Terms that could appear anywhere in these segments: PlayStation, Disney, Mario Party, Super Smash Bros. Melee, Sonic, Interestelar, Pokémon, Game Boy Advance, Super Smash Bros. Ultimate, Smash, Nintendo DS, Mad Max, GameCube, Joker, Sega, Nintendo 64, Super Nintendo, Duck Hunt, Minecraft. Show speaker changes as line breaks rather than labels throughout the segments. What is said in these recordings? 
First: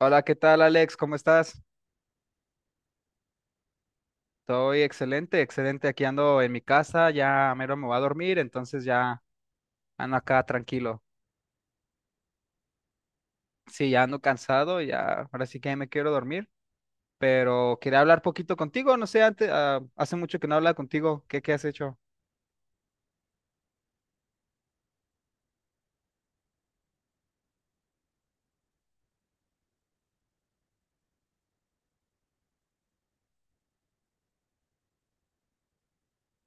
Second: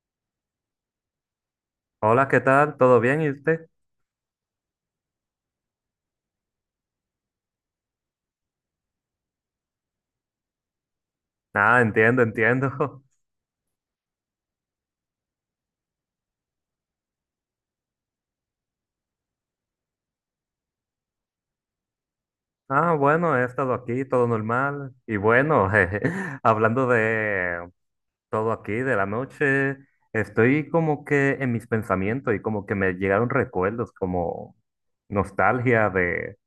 Hola, ¿qué tal, Alex? ¿Cómo estás?
Hola, ¿qué tal? ¿Todo bien? ¿Y usted?
Estoy excelente, excelente. Aquí ando en mi casa, ya mero me voy a dormir, entonces ya ando acá tranquilo.
Ah, entiendo, entiendo.
Sí, ya ando cansado, ya ahora sí que ya me quiero dormir, pero quería hablar poquito contigo, no sé, antes, hace mucho que no hablaba contigo, ¿qué has hecho?
Ah, bueno, he estado aquí, todo normal. Y bueno, jeje, hablando de todo aquí, de la noche, estoy como que en mis pensamientos y como que me llegaron recuerdos, como nostalgia de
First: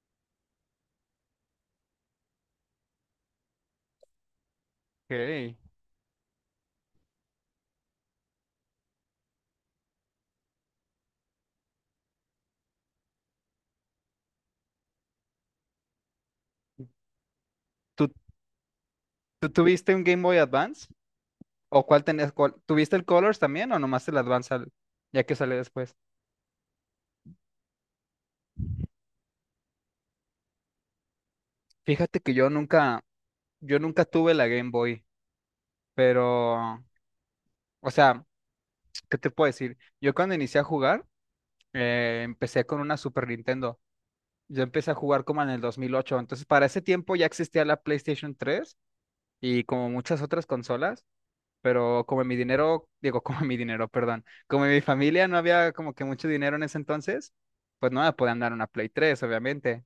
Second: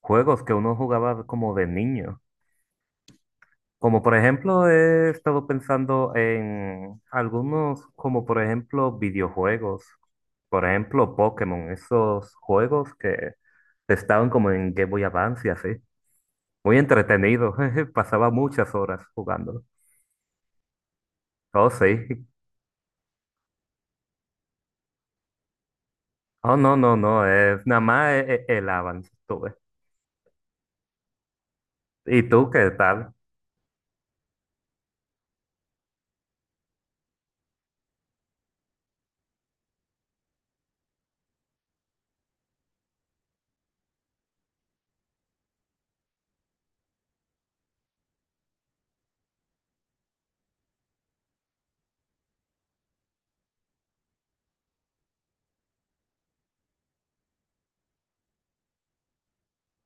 juegos que uno jugaba como de niño. Como por ejemplo, he estado
Okay.
pensando en algunos, como por ejemplo, videojuegos. Por ejemplo, Pokémon, esos juegos que estaban como en Game Boy Advance y así. Muy entretenido, jeje,
¿Tú,
pasaba muchas horas
tú
jugándolo.
tuviste un Game Boy Advance?
Oh,
¿O cuál
sí.
tenías? ¿Tuviste el Colors también o nomás el Advance ya que sale después?
Oh, no, no, no, es nada más el avance tuve.
Fíjate
¿Y
que
tú qué tal?
yo nunca tuve la Game Boy, pero, o sea... ¿Qué te puedo decir? Yo cuando inicié a jugar, empecé con una Super Nintendo. Yo empecé a jugar como en el 2008. Entonces, para ese tiempo ya existía la PlayStation 3 y como muchas otras consolas, pero como mi dinero, digo, como mi dinero, perdón, como mi familia no había como que mucho dinero en ese entonces, pues no me podían dar una Play tres, obviamente.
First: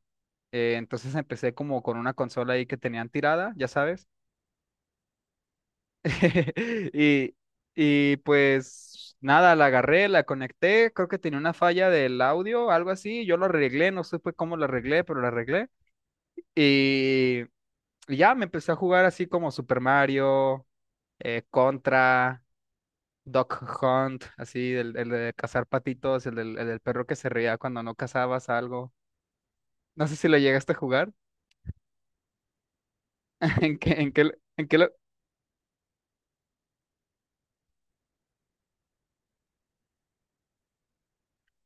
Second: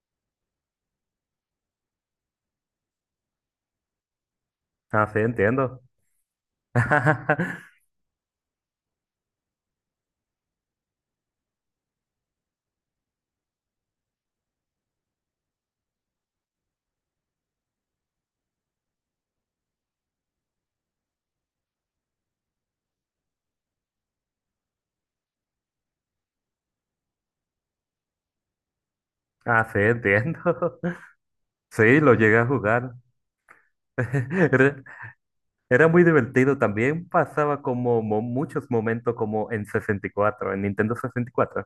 Entonces empecé como con una consola ahí que tenían tirada, ya sabes.
Ah, sí, entiendo.
Y, y pues nada, la agarré, la conecté, creo que tenía una falla del audio, algo así, yo lo arreglé, no supe cómo lo arreglé, pero lo arreglé. Y, y ya me empecé a jugar así como Super Mario, Contra, Duck Hunt, así, el de cazar patitos, el del perro que se reía cuando no cazabas algo.
Ah, sí,
No sé si lo
entiendo.
llegaste a jugar.
Sí, lo llegué a jugar.
¿En qué, en qué, en qué,
Re-
lo-
Era muy divertido también, pasaba como muchos momentos como en 64, en Nintendo 64.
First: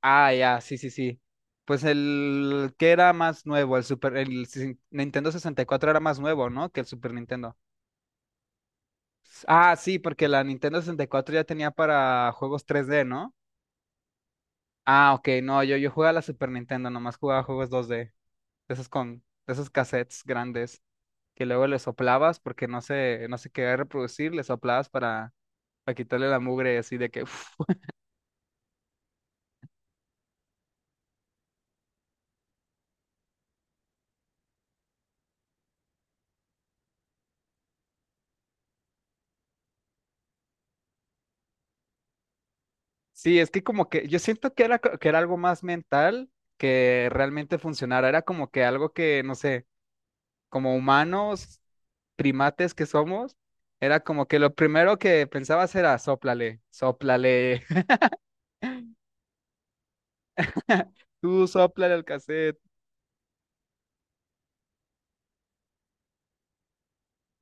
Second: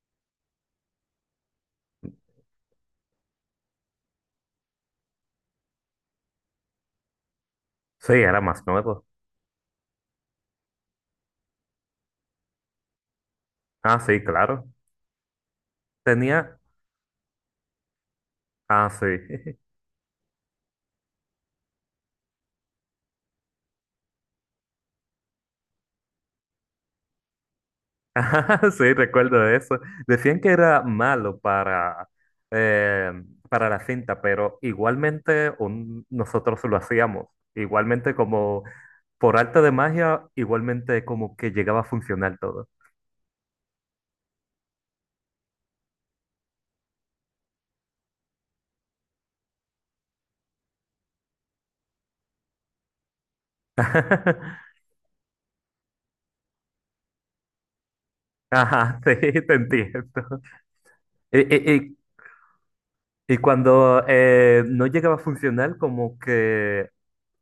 Ah, ya, sí, sí, sí. Pues el que era más nuevo, el Super, el Nintendo 64 era más nuevo, ¿no? Que el Super Nintendo.
Sí, era más nuevo.
Ah, sí, porque la Nintendo 64 ya tenía para juegos tres d, ¿no?
Ah, sí, claro.
Ah, ok, no, yo jugaba la Super
Tenía...
Nintendo, nomás jugaba juegos dos d de esos
Ah, sí.
con, de esos cassettes grandes, que luego le soplabas porque no se, no se quería reproducir, le soplabas para quitarle la mugre así de que...
Ah, sí, recuerdo de eso. Decían que era malo eh, para la cinta, pero igualmente nosotros lo hacíamos. Igualmente como por arte de magia, igualmente como que llegaba a funcionar todo.
Sí, es que como que yo siento que era, que era algo más mental que realmente funcionara. Era como que algo que, no sé, como humanos, primates que somos, era como que lo primero que pensabas era sóplale, sóplale,
Ajá, sí, te entiendo.
tú sóplale
¿Y,
al cassette.
Y cuando no llegaba a funcionar, como que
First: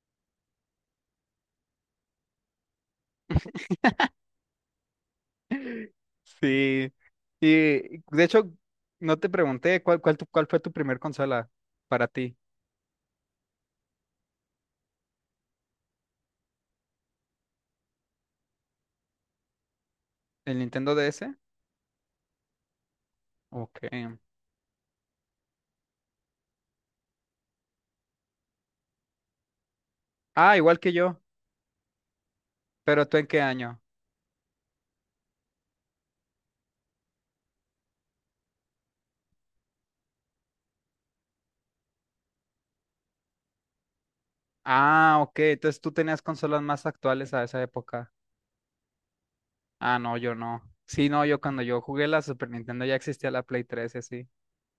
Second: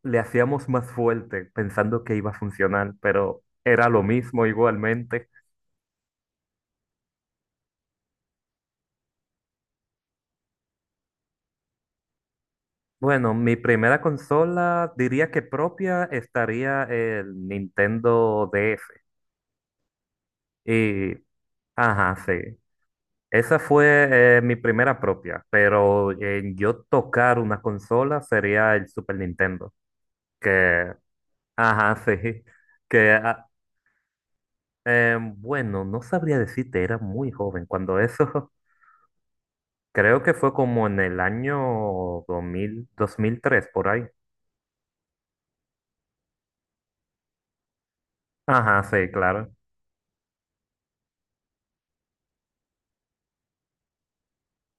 le hacíamos más fuerte, pensando que iba a funcionar, pero era lo mismo igualmente.
Sí. Y de hecho, no te pregunté cuál, cuál, cuál fue tu primer consola para ti.
Bueno, mi primera consola, diría que propia, estaría el Nintendo DS.
¿El Nintendo
Y,
DS?
ajá, sí. Esa
Ok.
fue mi primera propia, pero en yo tocar una consola sería el Super Nintendo,
Ah, igual que
que,
yo.
ajá, sí,
¿Pero
que
tú en qué
a-
año?
Bueno, no sabría decirte, era muy joven cuando eso, creo que fue como en el año 2003 por ahí.
Ah, ok. Entonces tú tenías consolas más actuales a esa época.
Ajá, sí, claro.
Ah, no, yo no. Sí, no, yo cuando yo jugué la Super Nintendo ya existía la Play 3 y así.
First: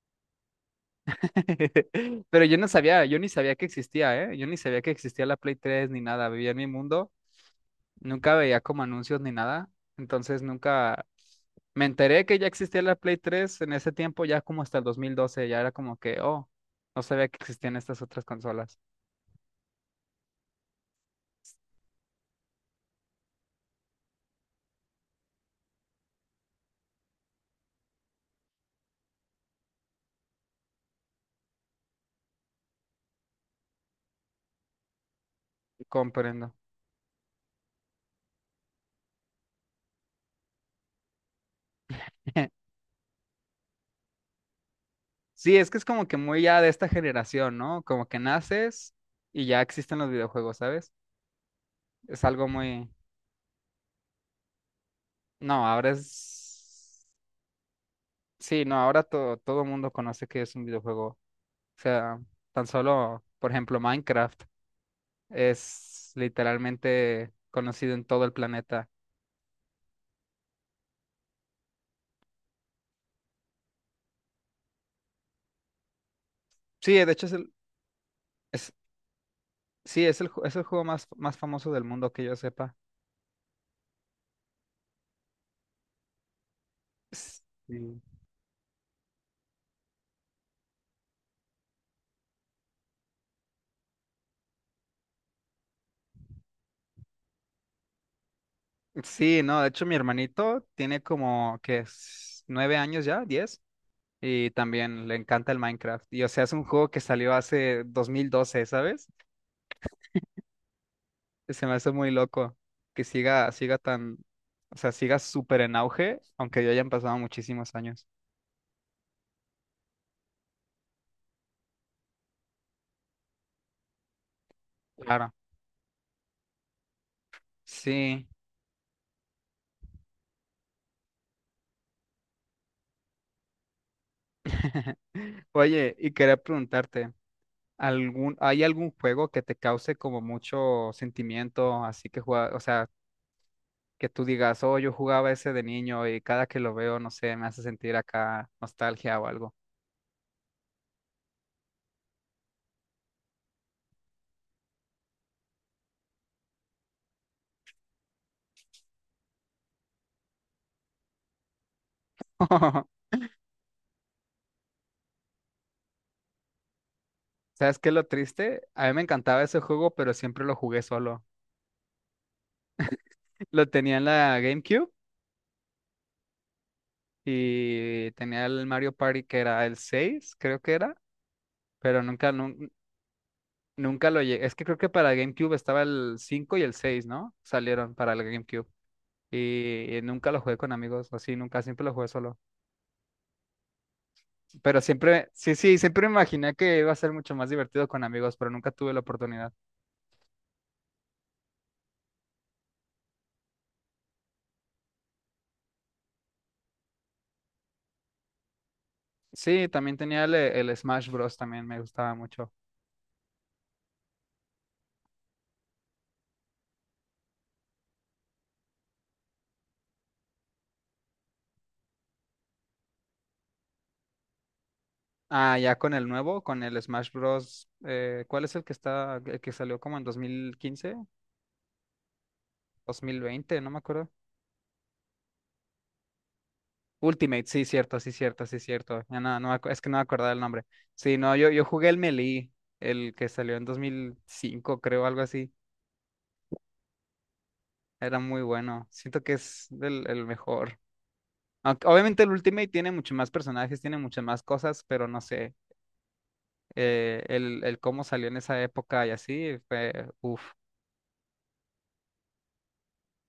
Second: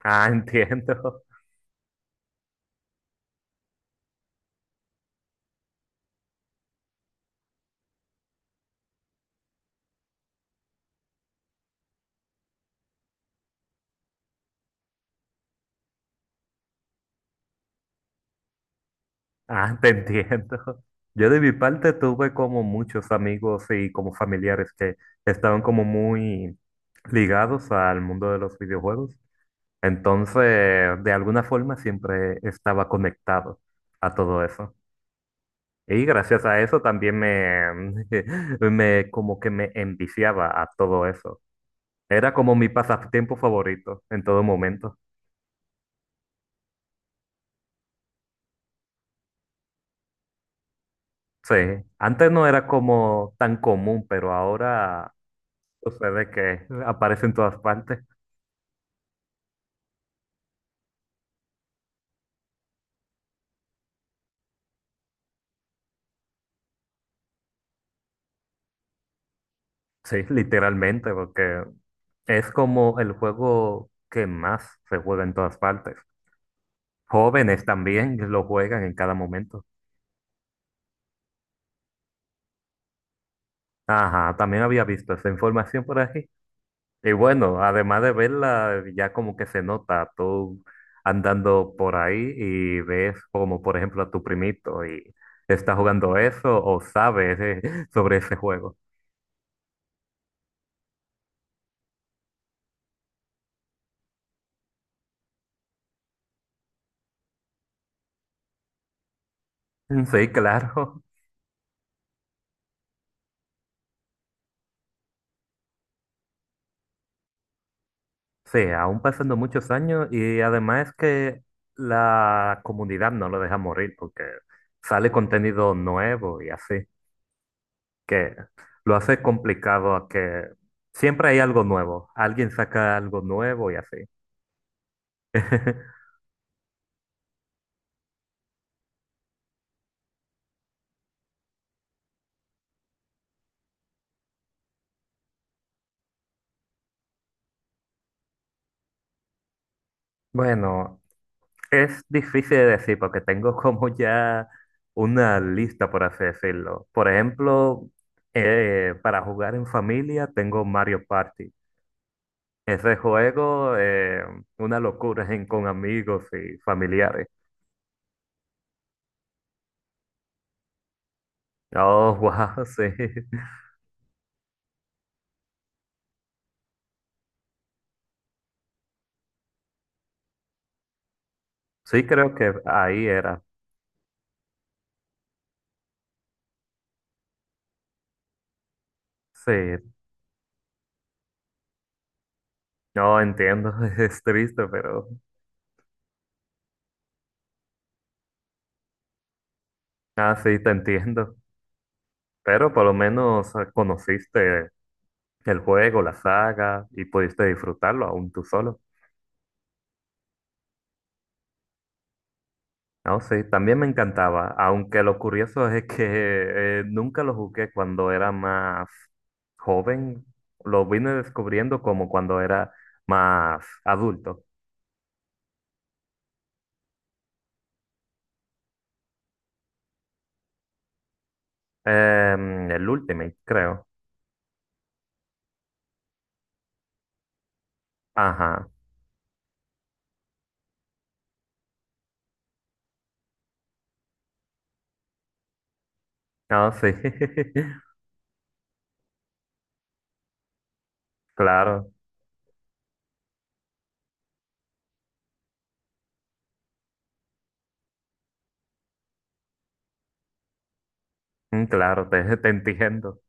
Ah, entiendo.
Pero yo no sabía, yo ni sabía que existía, ¿eh? Yo ni sabía que existía la Play 3 ni nada. Vivía en mi mundo, nunca veía como anuncios ni nada. Entonces nunca me enteré que ya existía la Play 3 en ese tiempo, ya como hasta el 2012. Ya era como que, oh, no sabía que existían estas otras consolas.
Ah, te entiendo. Yo de mi parte tuve como muchos amigos y como familiares que estaban como muy ligados al mundo de los videojuegos. Entonces, de alguna forma siempre estaba conectado a todo eso. Y gracias
Comprendo.
a eso también me como que me enviciaba a todo eso. Era como mi pasatiempo favorito en todo momento.
Sí, es que es como que muy ya de esta generación, ¿no? Como que naces y ya existen los videojuegos, ¿sabes?
Sí,
Es
antes no
algo
era
muy...
como tan común, pero ahora
No, ahora
sucede que
es...
aparece en todas partes.
Sí, no, ahora todo el mundo conoce que es un videojuego. O sea, tan solo, por ejemplo, Minecraft es literalmente conocido en todo el planeta.
Sí, literalmente, porque es como el juego que más se juega en todas partes.
Sí, de hecho es el...
Jóvenes también lo
Es...
juegan en cada momento.
Sí, es el, es el juego más, más famoso del mundo que yo sepa.
Ajá, también había visto esa información por aquí. Y
S-
bueno,
Sí.
además de verla, ya como que se nota tú andando por ahí y ves como por ejemplo a tu primito y está jugando eso o sabes sobre ese juego.
Sí, no, de hecho mi hermanito tiene como que es 9 años ya, diez. Y también le encanta el Minecraft. Y o sea, es un juego que salió hace 2012, ¿sabes?
Sí, claro.
Se me hace muy loco que siga, siga tan, o sea, siga súper en auge, aunque ya hayan pasado muchísimos años.
Sí, aún pasando muchos años y además que la comunidad no lo deja morir porque sale
Claro.
contenido nuevo y así,
Sí.
que lo hace complicado a que siempre hay algo nuevo, alguien saca algo nuevo y así.
Oye, y quería preguntarte, hay algún juego que te cause como mucho sentimiento, así que juega, o sea, que tú digas, oh, yo jugaba ese de niño y cada que lo veo, no sé, me hace sentir acá nostalgia o algo?
Bueno, es difícil de decir porque tengo como ya una lista, por así decirlo. Por ejemplo, para jugar en familia tengo Mario Party. Ese juego, una locura con amigos y familiares.
¿Sabes qué es lo triste? A mí me encantaba ese juego, pero siempre lo jugué solo.
Oh, wow, sí.
Lo tenía en la GameCube y tenía el Mario Party que era el 6 creo que era, pero
Sí, creo que ahí era.
nunca lo llegué. Es que creo que para GameCube estaba el 5 y el 6, ¿no? Salieron para el GameCube.
Sí,
Y nunca lo jugué con amigos, así, nunca, siempre lo jugué solo.
no entiendo, es triste,
Pero
pero...
siempre, sí, sí, siempre me imaginé que iba a ser mucho más divertido con amigos, pero nunca tuve la oportunidad.
Ah, sí, te entiendo. Pero por lo menos conociste el juego, la saga y pudiste disfrutarlo aún tú solo.
Sí, también tenía el Smash Bros. También me gustaba mucho.
No, sí, también me encantaba, aunque lo curioso es que nunca lo jugué cuando era más joven, lo vine descubriendo como cuando era más adulto.
Ah, ya con el nuevo, con el Smash Bros. ¿Cuál es el que está, el que salió como en 2015,
El Ultimate,
2020, no me
creo.
acuerdo? Ultimate, sí, cierto, sí, cierto, sí,
Ajá,
cierto. Ya no, es que no me acordaba el nombre. Sí, no, yo jugué el Melee, el que salió en 2005, creo, algo así.
no, sí,
Era muy bueno. Siento que es el mejor. Aunque,
claro,
obviamente el Ultimate tiene mucho más personajes, tiene muchas más cosas, pero no sé, el cómo salió en esa época y así fue, uff.
claro, te entiendo.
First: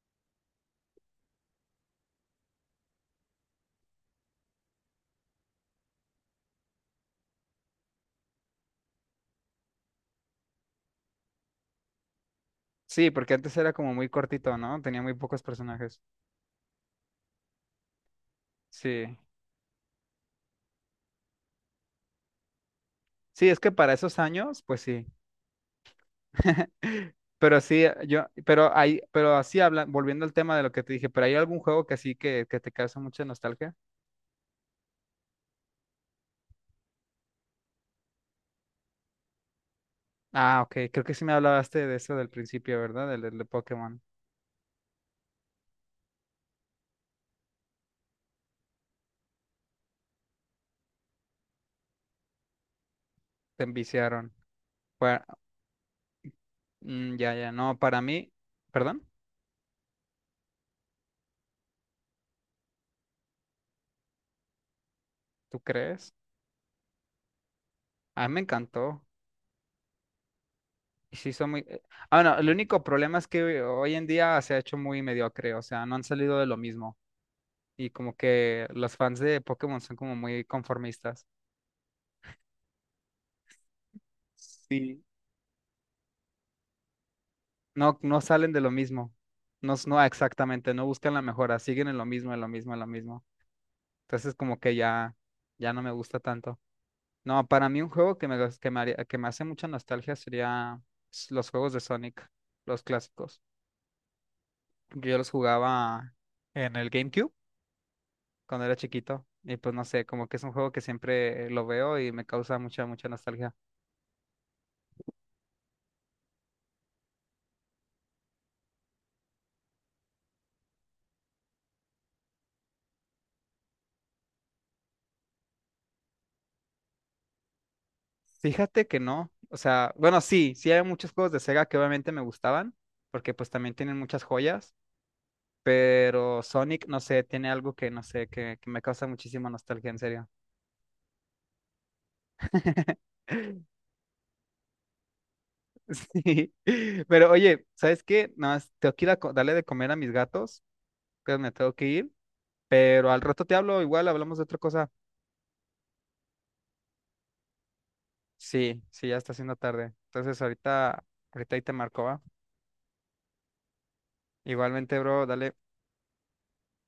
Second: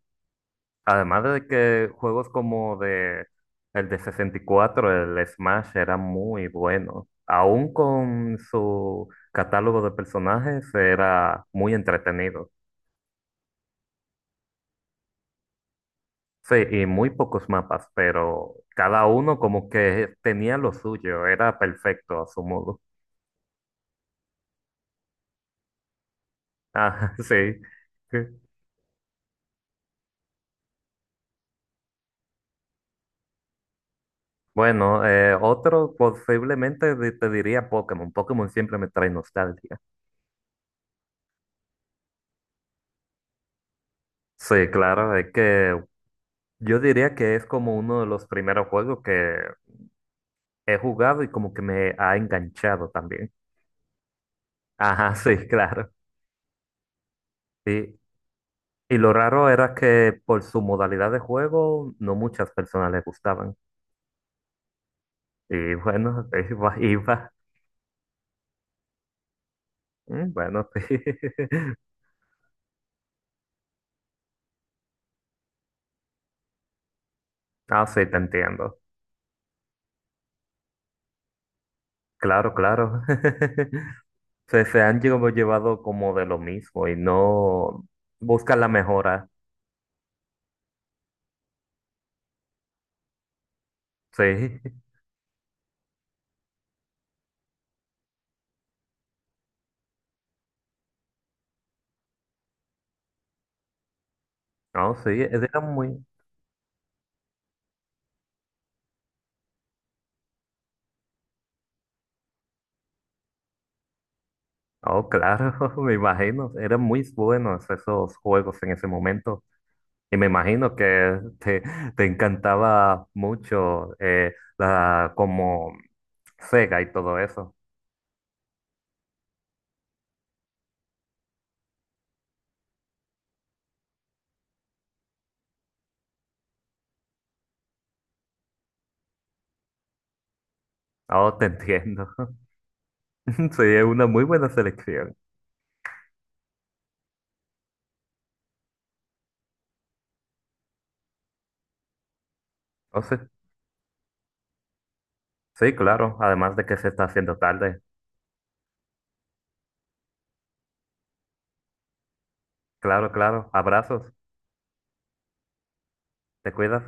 Además de que juegos como de el de 64, el Smash era muy bueno. Aún con su catálogo de personajes era muy entretenido.
Sí, porque antes era como muy cortito, ¿no? Tenía muy pocos personajes.
Sí, y muy pocos mapas, pero cada
Sí.
uno como que tenía lo suyo, era perfecto a su modo.
Sí, es que para esos años, pues sí.
Ah, sí.
Pero sí,
Sí.
pero hay, pero así habla, volviendo al tema de lo que te dije, pero hay algún juego que así que te causa mucha nostalgia.
Bueno, otro posiblemente te diría Pokémon. Pokémon siempre me trae nostalgia.
Ah, ok, creo que sí me hablaste de eso del principio, ¿verdad? Del, del de Pokémon.
Sí, claro, es que yo diría que es como uno de los primeros juegos que he jugado y como que me ha enganchado también.
Te enviciaron.
Ajá,
Fue-
sí, claro.
ya, no,
Sí,
para mí,
y
perdón,
lo raro era que por su modalidad de juego no muchas personas les gustaban.
¿tú
Y
crees?
bueno, iba, iba.
A mí me encantó.
Mm, bueno, sí.
Y sí, son muy. Ah, no, el único problema es que hoy en día se ha hecho muy mediocre, o sea, no han salido de lo mismo.
Ah,
Y
sí,
como
te
que
entiendo.
los fans de Pokémon son como muy conformistas.
Claro, claro. Se han
Sí.
llevado como de lo mismo y no
No, no salen de
buscan la
lo mismo.
mejora.
No, no exactamente, no buscan la mejora, siguen en lo mismo, en lo mismo, en lo mismo. Entonces como
Sí,
que ya, ya no me gusta tanto. No, para mí un juego que me, gus- que me haría- que me hace mucha nostalgia sería los juegos de Sonic, los clásicos.
no, sí,
Yo los
era muy...
jugaba en el GameCube cuando era chiquito. Y pues no sé, como que es un juego que siempre lo veo y me causa mucha, mucha nostalgia.
Oh, claro, me imagino, eran muy buenos esos juegos en ese momento. Y me imagino que te encantaba mucho como Sega y todo eso.
Fíjate que no. O sea, bueno, sí, sí hay muchos juegos de Sega que obviamente me gustaban, porque pues también tienen muchas joyas, pero Sonic, no sé, tiene algo que, no sé, que me causa muchísima nostalgia, en serio.
Oh, te entiendo. Sí, es una muy buena selección.
Sí, pero oye, ¿sabes qué? Nada más tengo que ir a darle de comer a mis gatos, que me tengo que ir,
Oh,
pero
sí,
al rato te hablo, igual hablamos de otra cosa.
sí, claro, además de que se está haciendo tarde.
Sí, sí, ya está haciendo tarde. Entonces ahorita, ahorita ahí te marco, ¿va?
Claro, claro. Abrazos,
Igualmente, bro, dale.
te cuidas.